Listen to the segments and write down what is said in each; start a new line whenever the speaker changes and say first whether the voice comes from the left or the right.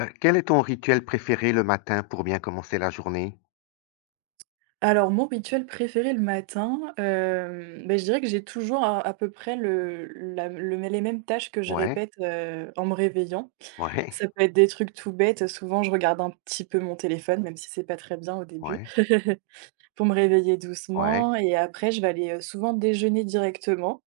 left: Quel est ton rituel préféré le matin pour bien commencer la journée?
right: Alors mon rituel préféré le matin, je dirais que j'ai toujours à peu près le la le les mêmes tâches que je
left: Ouais,
right: répète, en me réveillant.
left: ouais,
right: Ça peut être des trucs tout bêtes, souvent je regarde un petit peu mon téléphone, même si c'est pas très bien au début,
left: ouais,
right: pour me réveiller
left: ouais,
right: doucement et après je vais aller, souvent déjeuner directement,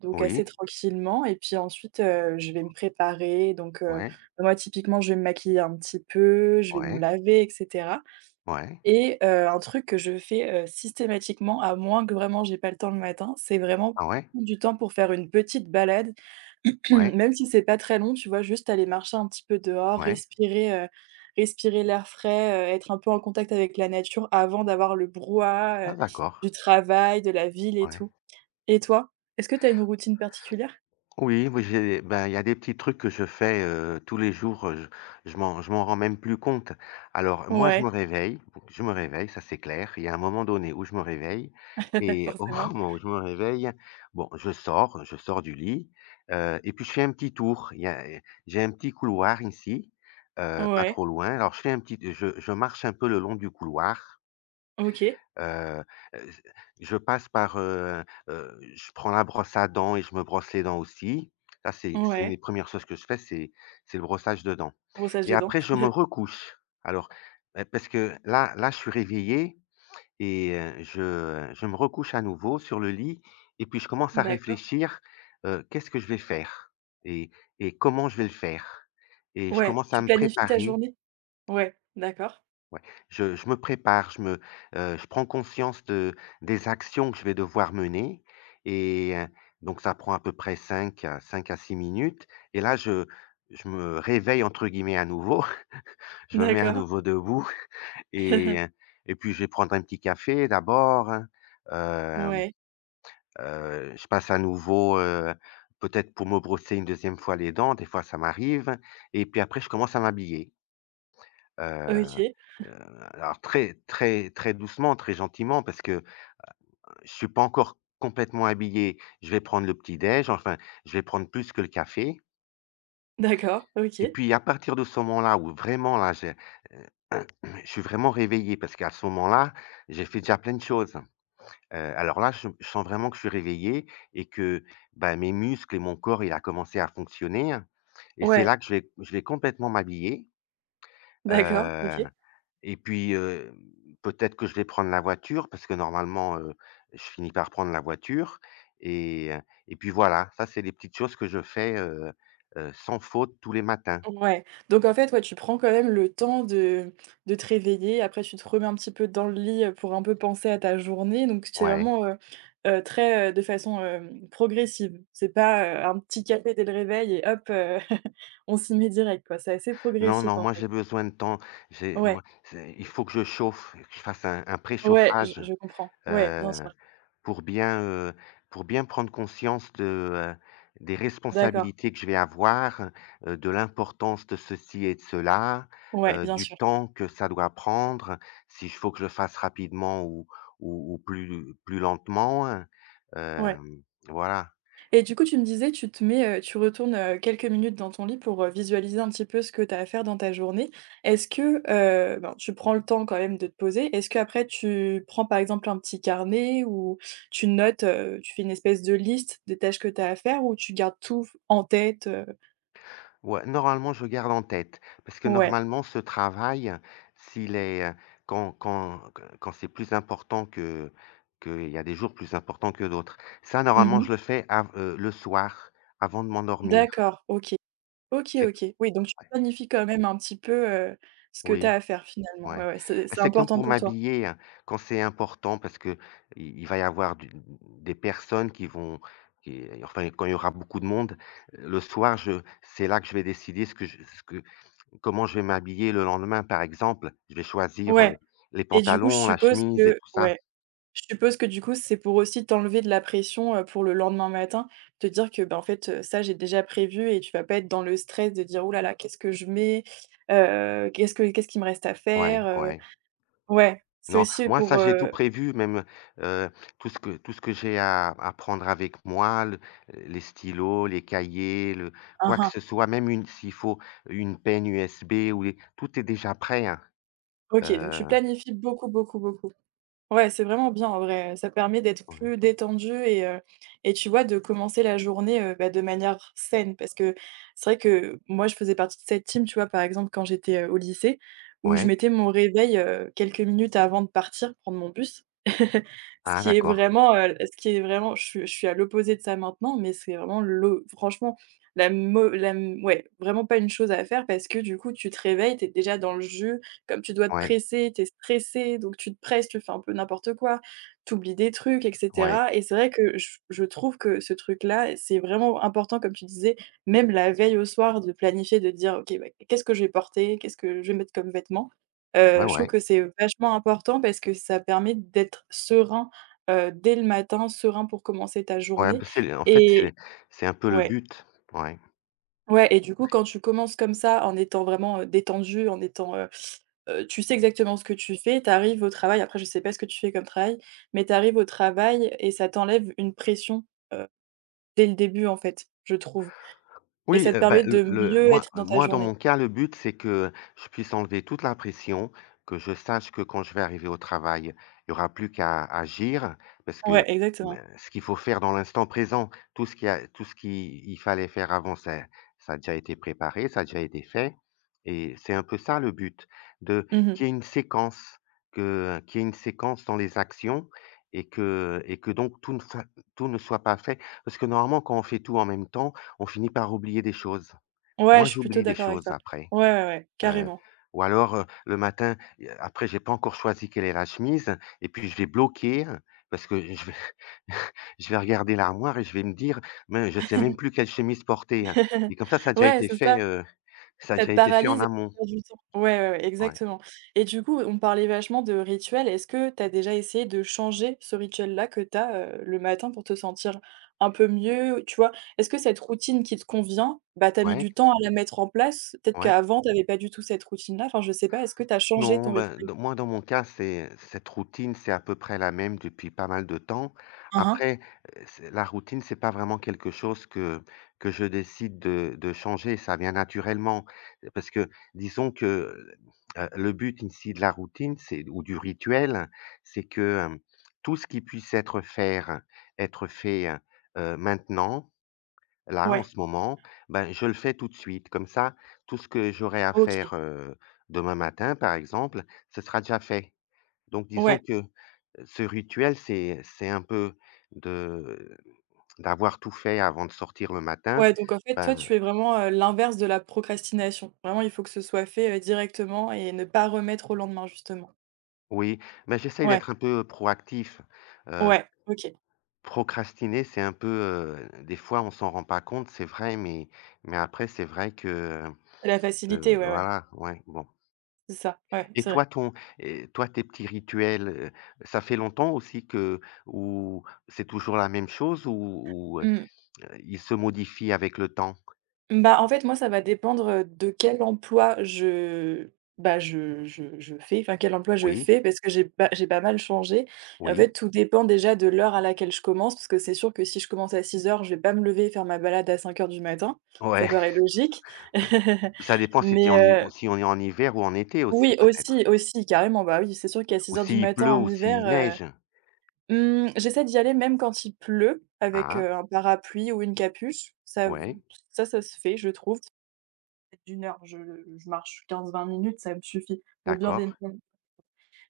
right: donc assez
left: oui,
right: tranquillement et puis ensuite, je vais me préparer donc,
left: ouais,
right: moi typiquement je vais me maquiller un petit peu, je vais me
left: ouais,
right: laver etc.
left: ouais.
right: Et un truc que je fais, systématiquement, à moins que vraiment j'ai pas le temps le matin, c'est vraiment
left: Ah ouais?
right: prendre du temps pour faire une petite balade,
left: Ouais,
right: même si c'est pas très long, tu vois? Juste aller marcher un petit peu dehors,
left: ouais.
right: respirer l'air frais, être un peu en contact avec la nature avant d'avoir le brouhaha,
left: Ah d'accord,
right: du travail, de la ville et
left: ouais.
right: tout. Et toi? Est-ce que tu as une routine particulière?
left: Oui, oui, j'ai bah, il y a des petits trucs que je fais, tous les jours, je m'en rends même plus compte. Alors moi, je me
right: Ouais,
left: réveille, je me réveille, ça c'est clair. Il y a un moment donné où je me réveille et au
right: forcément.
left: moment où je me réveille, bon, je sors du lit, et puis je fais un petit tour. Il y a J'ai un petit couloir ici, pas
right: Ouais,
left: trop loin. Alors je marche un peu le long du couloir.
right: OK.
left: Heu heu, je passe par, je prends la brosse à dents et je me brosse les dents aussi. Ça, c'est une des
right: Ouais,
left: premières choses que je fais, c'est le brossage de dents
right: brossage
left: et
right: de dents.
left: après je me recouche. Alors, parce que là, je suis réveillé et je me recouche à nouveau sur le lit et puis je commence à
right: D'accord.
left: réfléchir, qu'est-ce que je vais faire et comment je vais le faire et je
right: Ouais,
left: commence à
right: tu
left: me
right: planifies ta
left: préparer.
right: journée? Ouais, d'accord.
left: Ouais, je me prépare, je prends conscience de des actions que je vais devoir mener et donc ça prend à peu près 5, à 5 à 6 minutes et là je me «réveille» entre guillemets à nouveau. Je me mets à
right: D'accord.
left: nouveau debout et heu et puis je vais prendre un petit café d'abord, hein, hem,
right: Ouais,
left: je passe à nouveau, peut-être pour me brosser une deuxième fois les dents, des fois ça m'arrive et puis après je commence à m'habiller. Heu
right: OK.
left: heu, alors très très très doucement, très gentiment parce que je suis pas encore complètement habillé. Je vais prendre le petit déj, enfin, je vais prendre plus que le café
right: D'accord,
left: et
right: OK.
left: puis à partir de ce moment-là où vraiment là, heu, je suis vraiment réveillé parce qu'à ce moment-là, j'ai fait déjà plein de choses. Alors là, je sens vraiment que je suis réveillé et que, bah, mes muscles et mon corps, il a commencé à fonctionner et c'est
right: Ouais,
left: là que je vais complètement m'habiller.
right: d'accord, OK.
left: heu Et puis, peut-être que je vais prendre la voiture parce que normalement, je finis par prendre la voiture et heu et puis voilà, ça c'est les petites choses que je fais, sans faute tous les matins.
right: Ouais. Donc en fait, ouais, tu prends quand même le temps de te réveiller. Après, tu te remets un petit peu dans le lit, pour un peu penser à ta journée. Donc c'est
left: Ouais.
right: vraiment, très, de façon, progressive. C'est pas, un petit café dès le réveil et hop, on s'y met direct, quoi. C'est assez
left: Non,
right: progressif,
left: non,
right: en
left: moi
right: fait.
left: j'ai besoin de temps. J'ai moi,
right: Ouais,
left: c'est il faut que je chauffe, que je fasse un
right: ouais,
left: préchauffage.
right: je comprends. Ouais, bien
left: heu
right: sûr.
left: Pour bien, heu, pour bien prendre conscience heu, des
right: D'accord.
left: responsabilités que je vais avoir, de l'importance de ceci et de cela,
right: Ouais, bien
left: du
right: sûr.
left: temps que ça doit prendre, s'il faut que je le fasse rapidement ou plus lentement, hein.
right: Ouais.
left: hem, voilà.
right: Et du coup, tu me disais, tu retournes, quelques minutes dans ton lit pour, visualiser un petit peu ce que tu as à faire dans ta journée. Est-ce que, ben, tu prends le temps quand même de te poser. Est-ce qu'après tu prends, par exemple, un petit carnet ou tu fais une espèce de liste des tâches que tu as à faire ou tu gardes tout en tête?
left: Ouais, normalement, je garde en tête parce que
right: Ouais.
left: normalement, ce travail, s'il est, heu, quand quand quand c'est plus important que il y a des jours plus importants que d'autres. Ça, normalement,
right: Mmh.
left: je le fais av le soir, avant de m'endormir.
right: D'accord, OK. OK,
left: C'est q
right: OK. Oui, donc tu
left: Ouais,
right: planifies quand même un petit peu, ce que tu as
left: oui,
right: à faire finalement. Ouais,
left: ouais.
right: ouais, c'est
left: Ah,
right: c'est
left: c'est comme
right: important
left: pour
right: pour toi.
left: m'habiller, hein, quand c'est important parce que il va y avoir du des personnes qui vont qui enfin, quand il y aura beaucoup de monde, le soir, je c'est là que je vais décider ce que je ce que comment je vais m'habiller le lendemain, par exemple? Je vais choisir,
right: Ouais
left: les
right: et du coup, je
left: pantalons, la
right: suppose
left: chemise et
right: que
left: tout ça.
right: ouais. Je suppose que du coup, c'est pour aussi t'enlever de la pression, pour le lendemain matin, te dire que, ben en fait, ça j'ai déjà prévu et tu vas pas être dans le stress de dire: «Ouh là là, qu'est-ce que je mets? Qu'est-ce que qu'est-ce qu'il me reste à faire?»
left: Ouais, ouais.
right: Ouais, c'est
left: Non,
right: aussi
left: moi
right: pour,
left: ça j'ai tout prévu, même, heu, tout ce que j'ai à prendre avec moi, le les stylos, les cahiers, le
right: hein,
left: quoi que
right: hein.
left: ce soit, même une s'il faut une peine USB ou les tout est déjà prêt, hein.
right: OK, donc tu
left: Heu,
right: planifies beaucoup, beaucoup, beaucoup. Ouais, c'est vraiment bien en vrai, ça permet d'être
left: ouais.
right: plus détendu et tu vois de commencer la journée, bah, de manière saine. Parce que c'est vrai que moi je faisais partie de cette team, tu vois? Par exemple quand j'étais, au lycée où je
left: Ouais.
right: mettais mon réveil, quelques minutes avant de partir prendre mon bus. Ce
left: Ah
right: qui est
left: d'accord.
right: vraiment, ce qui est vraiment je suis à l'opposé de ça maintenant, mais c'est vraiment l'o franchement la mau la ouais, vraiment pas une chose à faire parce que du coup tu te réveilles, t'es déjà dans le jus, comme tu dois te
left: Ouais,
right: presser, tu es stressé, donc tu te presses, tu fais un peu n'importe quoi, tu oublies des trucs et
left: ouais.
right: cetera et c'est vrai que je trouve que ce truc-là, c'est vraiment important comme tu disais, même la veille au soir de planifier, de dire: «OK, bah, qu'est-ce que je vais porter? Qu'est-ce que je vais mettre comme vêtements?»
left: Ouais,
right: Je trouve
left: ouais.
right: que c'est vachement important parce que ça permet d'être serein, dès le matin, serein pour commencer ta
left: Ouais,
right: journée
left: bah, c'est en fait,
right: et
left: c'est un peu le
right: ouais.
left: but. Ouais.
right: Ouais et du coup, quand tu commences comme ça, en étant vraiment, détendu, en étant, tu sais exactement ce que tu fais, tu arrives au travail après je sais pas ce que tu fais comme travail, mais tu arrives au travail et ça t'enlève une pression, heu, dès le début, en fait, je trouve et
left: Oui,
right: ça te
left: bah,
right: permet de
left: le
right: mieux
left: moi
right: être dans ta
left: moi, dans
right: journée.
left: mon cas, le but, c'est que je puisse enlever toute la pression, que je sache que quand je vais arriver au travail, il n'y aura plus qu'à agir parce
right: Ouais,
left: que me
right: exactement.
left: ce qu'il faut faire dans l'instant présent, tout ce qui a tout ce qui il fallait faire avant, ça a déjà été préparé, ça a déjà été fait et c'est un peu ça le but, de
right: Mmh.
left: qu'il y ait une séquence, que qu'il y ait une séquence dans les actions et que donc tout ne soit pas fait parce que normalement, quand on fait tout en même temps, on finit par oublier des choses.
right: Ouais,
left: Moi,
right: je suis plutôt
left: j'oublie des
right: d'accord avec
left: choses
right: ça.
left: après,
right: Ouais, ouais, ouais,
left: heu,
right: carrément.
left: ou alors, le matin, après j'ai pas encore choisi quelle est la chemise et puis je vais bloquer, parce que je vais je vais regarder l'armoire et je vais me dire: «Mais je sais même plus quelle chemise porter», hein et comme ça a déjà
right: Ouais,
left: été
right: c'est
left: fait,
right: ça.
left: ça a
right: Ça
left: déjà
right: te
left: été fait en
right: paralyse et
left: amont.
right: tu perds du temps. Ouais, ouais, ouais,
left: Ouais.
right: exactement et du coup, on parlait vachement de rituel. Est-ce que tu as déjà essayé de changer ce rituel-là que tu as, le matin pour te sentir un peu mieux, tu vois? Est-ce que cette routine qui te convient, bah, tu as mis
left: Ouais,
right: du temps à la mettre en place? Peut-être
left: ouais.
right: qu'avant, tu avais pas du tout cette routine-là. Enfin, je sais pas, est-ce que tu as changé
left: Non,
right: ton
left: ben,
right: rituel?
left: dans mon cas, c'est cette routine, c'est à peu près la même depuis pas mal de temps.
right: Hein, hein.
left: Après, c'est la routine, c'est pas vraiment quelque chose que je décide de changer, ça vient naturellement. Parce que disons que, le but ici de la routine, c'est ou du rituel, c'est que, tout ce qui puisse être fait, maintenant. Là, en
right: Ouais,
left: ce moment, ben, je le fais tout de suite. Comme ça, tout ce que j'aurai à faire,
right: OK.
left: demain matin, par exemple, ce sera déjà fait. Donc disons
right: Ouais,
left: que, ce rituel, c'est un peu de d'avoir tout fait avant de sortir le matin.
right: ouais, donc en fait, toi,
left: Ben
right: tu es vraiment, l'inverse de la procrastination. Vraiment, il faut que ce soit fait, directement et ne pas remettre au lendemain, justement.
left: oui, mais j'essaye
right: Ouais,
left: d'être un peu proactif. Heu,
right: ouais, OK.
left: procrastiner, c'est un peu, des fois, on s'en rend pas compte, c'est vrai, mais après, c'est vrai que,
right: La facilité, ouais, ouais,
left: voilà, ouais, bon.
right: c'est ça, ouais,
left: Et
right: c'est vrai.
left: toi, ton et toi, tes petits rituels, ça fait longtemps aussi que ou c'est toujours la même chose ou ou, heu,
right: Mmh.
left: ils se modifient avec le temps?
right: Bah, en fait, moi, ça va dépendre, de quel emploi je fais, enfin, quel emploi je
left: Oui,
right: fais parce que j'ai pas mal changé et en
left: oui,
right: fait, tout dépend déjà de l'heure à laquelle je commence parce que c'est sûr que si je commence à 6 heures, je vais pas me lever et faire ma balade à 5 heures du matin,
left: ouais,
right: ça paraît logique.
left: ouais. Ça dépend si tu es
right: Mais
left: en hi
right: heu
left: si on est en hiver ou en été aussi
right: oui,
left: peut-être?
right: aussi, aussi, carrément, bah, oui, c'est sûr qu'à
left: Ou
right: 6 heures du
left: s'il
right: matin
left: pleut
right: en
left: ou s'il
right: hiver,
left: neige?
right: Mmh, j'essaie d'y aller même quand il pleut avec,
left: Ah,
right: un parapluie ou une capuche. Ça v
left: ouais,
right: ça, ça se fait, je trouve. Peut-être d'une heure, je marche 15 20 minutes, ça me suffit pour bien démarrer
left: d'accord,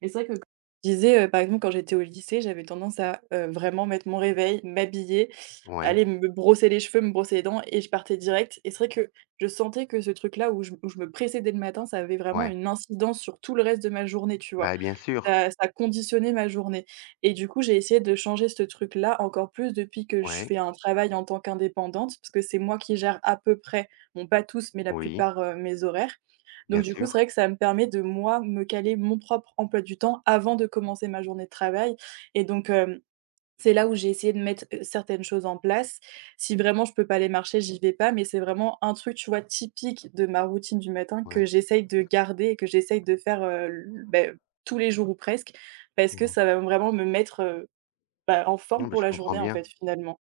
right: et c'est vrai que comme je disais, par exemple, quand j'étais au lycée, j'avais tendance à, vraiment mettre mon réveil, m'habiller,
left: ouais,
right: aller me brosser les cheveux, me brosser les dents et je partais direct et c'est vrai que je sentais que ce truc-là où je me pressais dès le matin, ça avait vraiment
left: ouais.
right: une incidence sur tout le reste de ma journée, tu vois?
left: Bah, bien sûr,
right: Ça ça conditionnait ma journée et du coup, j'ai essayé de changer ce truc-là encore plus depuis que je
left: ouais,
right: fais un travail en tant qu'indépendante, parce que c'est moi qui gère à peu près, bon pas tous, mais la
left: oui,
right: plupart, mes horaires.
left: bien
right: Donc du coup, c'est
left: sûr,
right: vrai que ça me permet de moi me caler mon propre emploi du temps avant de commencer ma journée de travail et donc hem c'est là où j'ai essayé de mettre, certaines choses en place. Si vraiment je peux pas aller marcher, j'y vais pas, mais c'est vraiment un truc, tu vois, typique de ma routine du matin que
left: ouais,
right: j'essaye de garder et que j'essaye de faire, tous les jours ou presque, parce que
left: ouais.
right: ça va vraiment me mettre, bah, en
left: Non,
right: forme
left: mais
right: pour
left: je
right: la
left: comprends
right: journée, en
left: bien.
right: fait, finalement.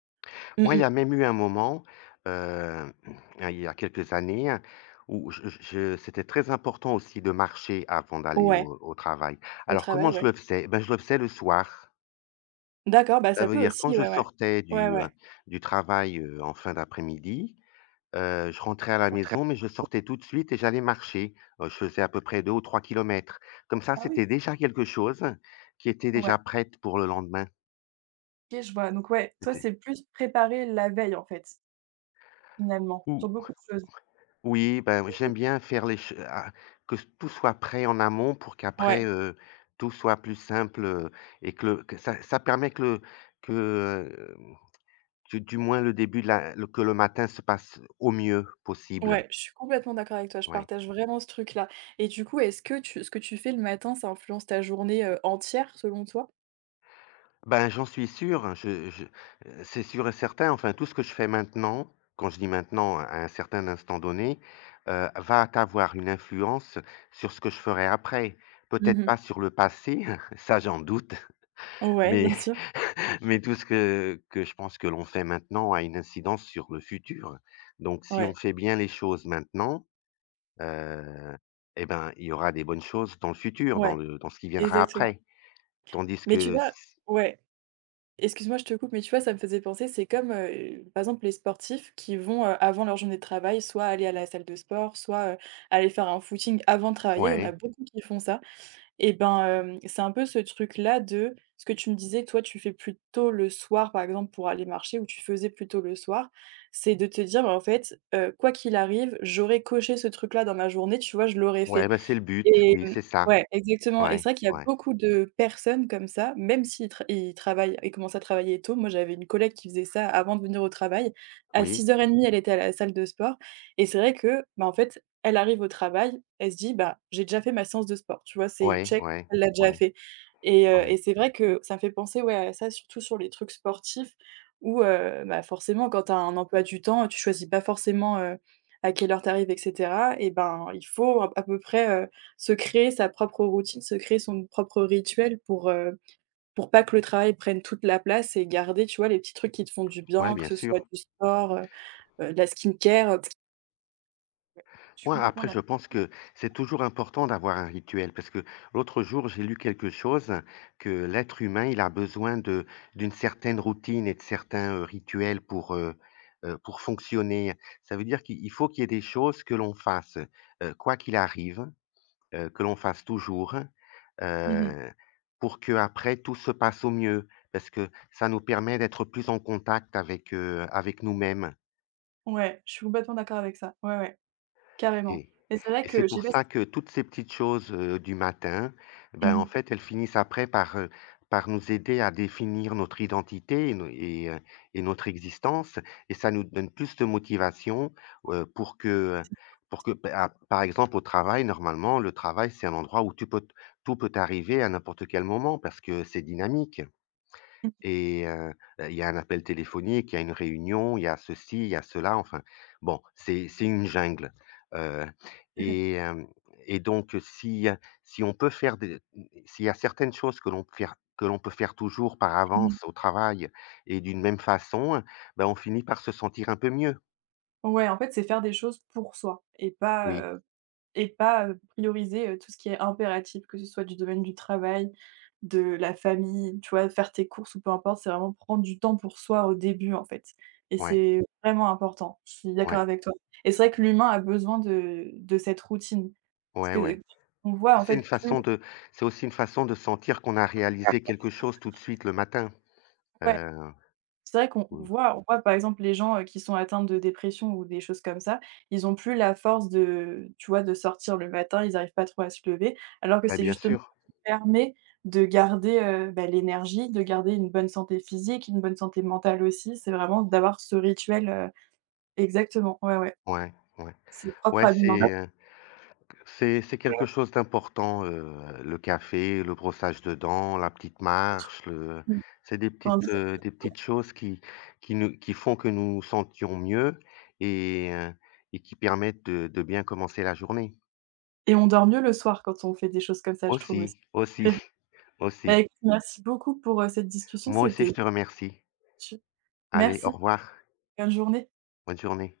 right: Mmh
left: Moi, il
right: mh.
left: y a même eu un moment, heu, il y a quelques années, hein, où je c'était très important aussi de marcher avant d'aller
right: Ouais,
left: au travail.
right: au
left: Alors comment
right: travail, ouais.
left: je le faisais? Eh ben, je le faisais le soir.
right: D'accord, bah,
left: Ça
right: ça
left: veut
right: peut
left: dire quand
right: aussi,
left: je
right: ouais, ouais.
left: sortais
right: Ouais, ouais.
left: du travail, en fin d'après-midi, je rentrais à la
right: Au travail.
left: maison, mais je sortais tout de suite et j'allais marcher. Je faisais à peu près 2 ou 3 kilomètres. Comme ça,
right: Ah oui,
left: c'était déjà quelque chose qui était
right: ouais.
left: déjà prête pour le lendemain.
right: OK, je vois. Donc ouais, toi,
left: C'était
right: c'est plus préparer la veille, en fait, finalement, sur
left: ou
right: beaucoup de choses.
left: Oui, ben j'aime bien faire les ch ah, que s tout soit prêt en amont pour qu'après,
right: Ouais.
left: tout soit plus simple, et que le que ça permet que, heu, que du moins le début de la le que le matin se passe au mieux possible,
right: Ouais, je suis complètement d'accord avec toi, je
left: ouais.
right: partage vraiment ce truc-là et du coup, est-ce que tu ce que tu fais le matin, ça influence ta journée, entière selon toi?
left: Ben, j'en suis sûr, hein, c'est sûr et certain, enfin, tout ce que je fais maintenant, quand je dis maintenant, à un certain instant donné, va avoir une influence sur ce que je ferai après. Peut-être
right: Mmh.
left: pas sur le passé, ça j'en doute,
right: Ouais,
left: mais
right: bien sûr.
left: mais tout ce que je pense que l'on fait maintenant a une incidence sur le futur. Donc si on
right: Ouais,
left: fait bien les choses maintenant, heu et ben, il y aura des bonnes choses dans le futur,
right: ouais,
left: dans ce qui viendra
right: exactement.
left: après. Tandis
right: Mais tu
left: que
right: vois
left: s
right: ouais, excuse-moi, je te coupe, mais tu vois, ça me faisait penser, c'est comme, par exemple, les sportifs qui vont, avant leur journée de travail, soit aller à la salle de sport, soit, aller faire un footing avant de travailler. Il y en a
left: Ouais,
right: beaucoup qui font ça. Et ben, c'est un peu ce truc-là de ce que tu me disais, que toi, tu fais plutôt le soir, par exemple, pour aller marcher ou tu faisais plutôt le soir. C'est de te dire: «Bah, en fait, quoi qu'il arrive, j'aurais coché ce truc-là dans ma journée», tu vois? «Je l'aurais
left: ouais,
right: fait».
left: bah, c'est le but,
right: Et
left: oui,
right: mmh,
left: c'est ça.
right: ouais, exactement et c'est
left: Ouais,
right: vrai qu'il y a
left: ouais,
right: beaucoup de personnes comme ça, même s'ils tra ils travaillent ils commencent à travailler tôt. Moi, j'avais une collègue qui faisait ça avant de venir au travail. À
left: oui,
right: 6:30, elle était à la salle de sport et c'est vrai que, bah, en fait, elle arrive au travail, elle se dit: «Bah, j'ai déjà fait ma séance de sport», tu vois? C'est
left: ouais,
right: check,
left: ouais,
right: elle l'a déjà
left: ouais,
right: fait et heu
left: ouais,
right: et c'est vrai que ça me fait penser, ouais, à ça, surtout sur les trucs sportifs où, bah, forcément, quand tu as un emploi du temps, tu choisis pas forcément, à quelle heure tu arrives et cetera et ben, il faut à peu près, se créer sa propre routine, se créer son propre rituel pour pas que le travail prenne toute la place et garder, tu vois, les petits trucs qui te font du
left: ouais,
right: bien, que
left: bien
right: ce soit
left: sûr.
right: du sport, de la skincare, parce que ouais, je suis
left: Ouais,
right: complètement
left: après, je
right: d'accord.
left: pense que c'est toujours important d'avoir un rituel parce que l'autre jour, j'ai lu quelque chose que l'être humain, il a besoin de d'une certaine routine et de certains rituels pour fonctionner. Ça veut dire qu'il il faut qu'il y ait des choses que l'on fasse, quoi qu'il arrive, que l'on fasse toujours,
right: Mmh.
left: euh, pour que après tout se passe au mieux, parce que ça nous permet d'être plus en contact avec nous-mêmes.
right: Ouais, je suis complètement d'accord avec ça. Ouais, ouais, carrément.
left: Et
right: Et c'est vrai
left: et
right: que
left: c'est
right: je sais
left: pour
right: pas si
left: ça que toutes ces petites choses, du matin, ben, en
right: mmh
left: fait, elles finissent après par nous aider à définir notre identité et no et notre existence et ça nous donne plus de motivation, heu, pour que, pour que, ben, à par exemple, au travail, normalement, le travail, c'est un endroit où tu peux t tout peut arriver à n'importe quel moment parce que c'est dynamique.
right: mh.
left: Et heu, il y a un appel téléphonique, il y a une réunion, il y a ceci, il y a cela, enfin, bon, c'est une jungle. heu et hem donc si on peut faire des s'il y a certaines choses que l'on peut faire toujours par avance au travail et d'une même façon, ben on finit par se sentir un peu mieux.
right: Ouais, en fait, c'est faire des choses pour soi et pas,
left: Oui,
right: prioriser, tout ce qui est impératif, que ce soit du domaine du travail, de la famille, tu vois? Faire tes courses ou peu importe, c'est vraiment prendre du temps pour soi au début, en fait et
left: ouais,
right: c'est vraiment important. Je suis d'accord
left: ouais,
right: avec toi et c'est vrai que l'humain a besoin de cette routine. Parce
left: ouais, ouais.
right: que on voit
left: Bah,
right: en fait plus
left: c'est aussi une façon de sentir qu'on a réalisé quelque chose tout de suite le matin,
right: ouais.
left: heu,
right: C'est vrai qu'on
left: oui,
right: on voit par exemple les gens, qui sont atteints de dépression ou des choses comme ça, ils ont plus la force de tu vois, de sortir le matin, ils n'arrivent pas trop à se lever, alors que
left: bah,
right: c'est
left: bien
right: justement
left: sûr.
right: ce qui permet de garder, bah, l'énergie, de garder une bonne santé physique, une bonne santé mentale aussi. C'est vraiment d'avoir ce rituel, exactement, ouais, ouais,
left: Ouais, ouais.
right: c'est propre
left: Ouais,
right: à l'humain. D'ac
left: c'est quelque chose d'important, le café, le brossage de dents, la petite marche, le
right: Mmh.
left: c'est
right: Tandis
left: des petites choses qui font que nous nous sentions mieux et heu et qui permettent de bien commencer la journée.
right: et on dort mieux le soir quand on fait des choses comme ça, je trouve aussi.
left: Aussi, aussi, aussi.
right: Bah, écoute, merci beaucoup pour, cette discussion,
left: Moi aussi, je
right: c'était
left: te remercie. Allez, au
right: merci.
left: revoir.
right: Bonne journée.
left: Bonne journée.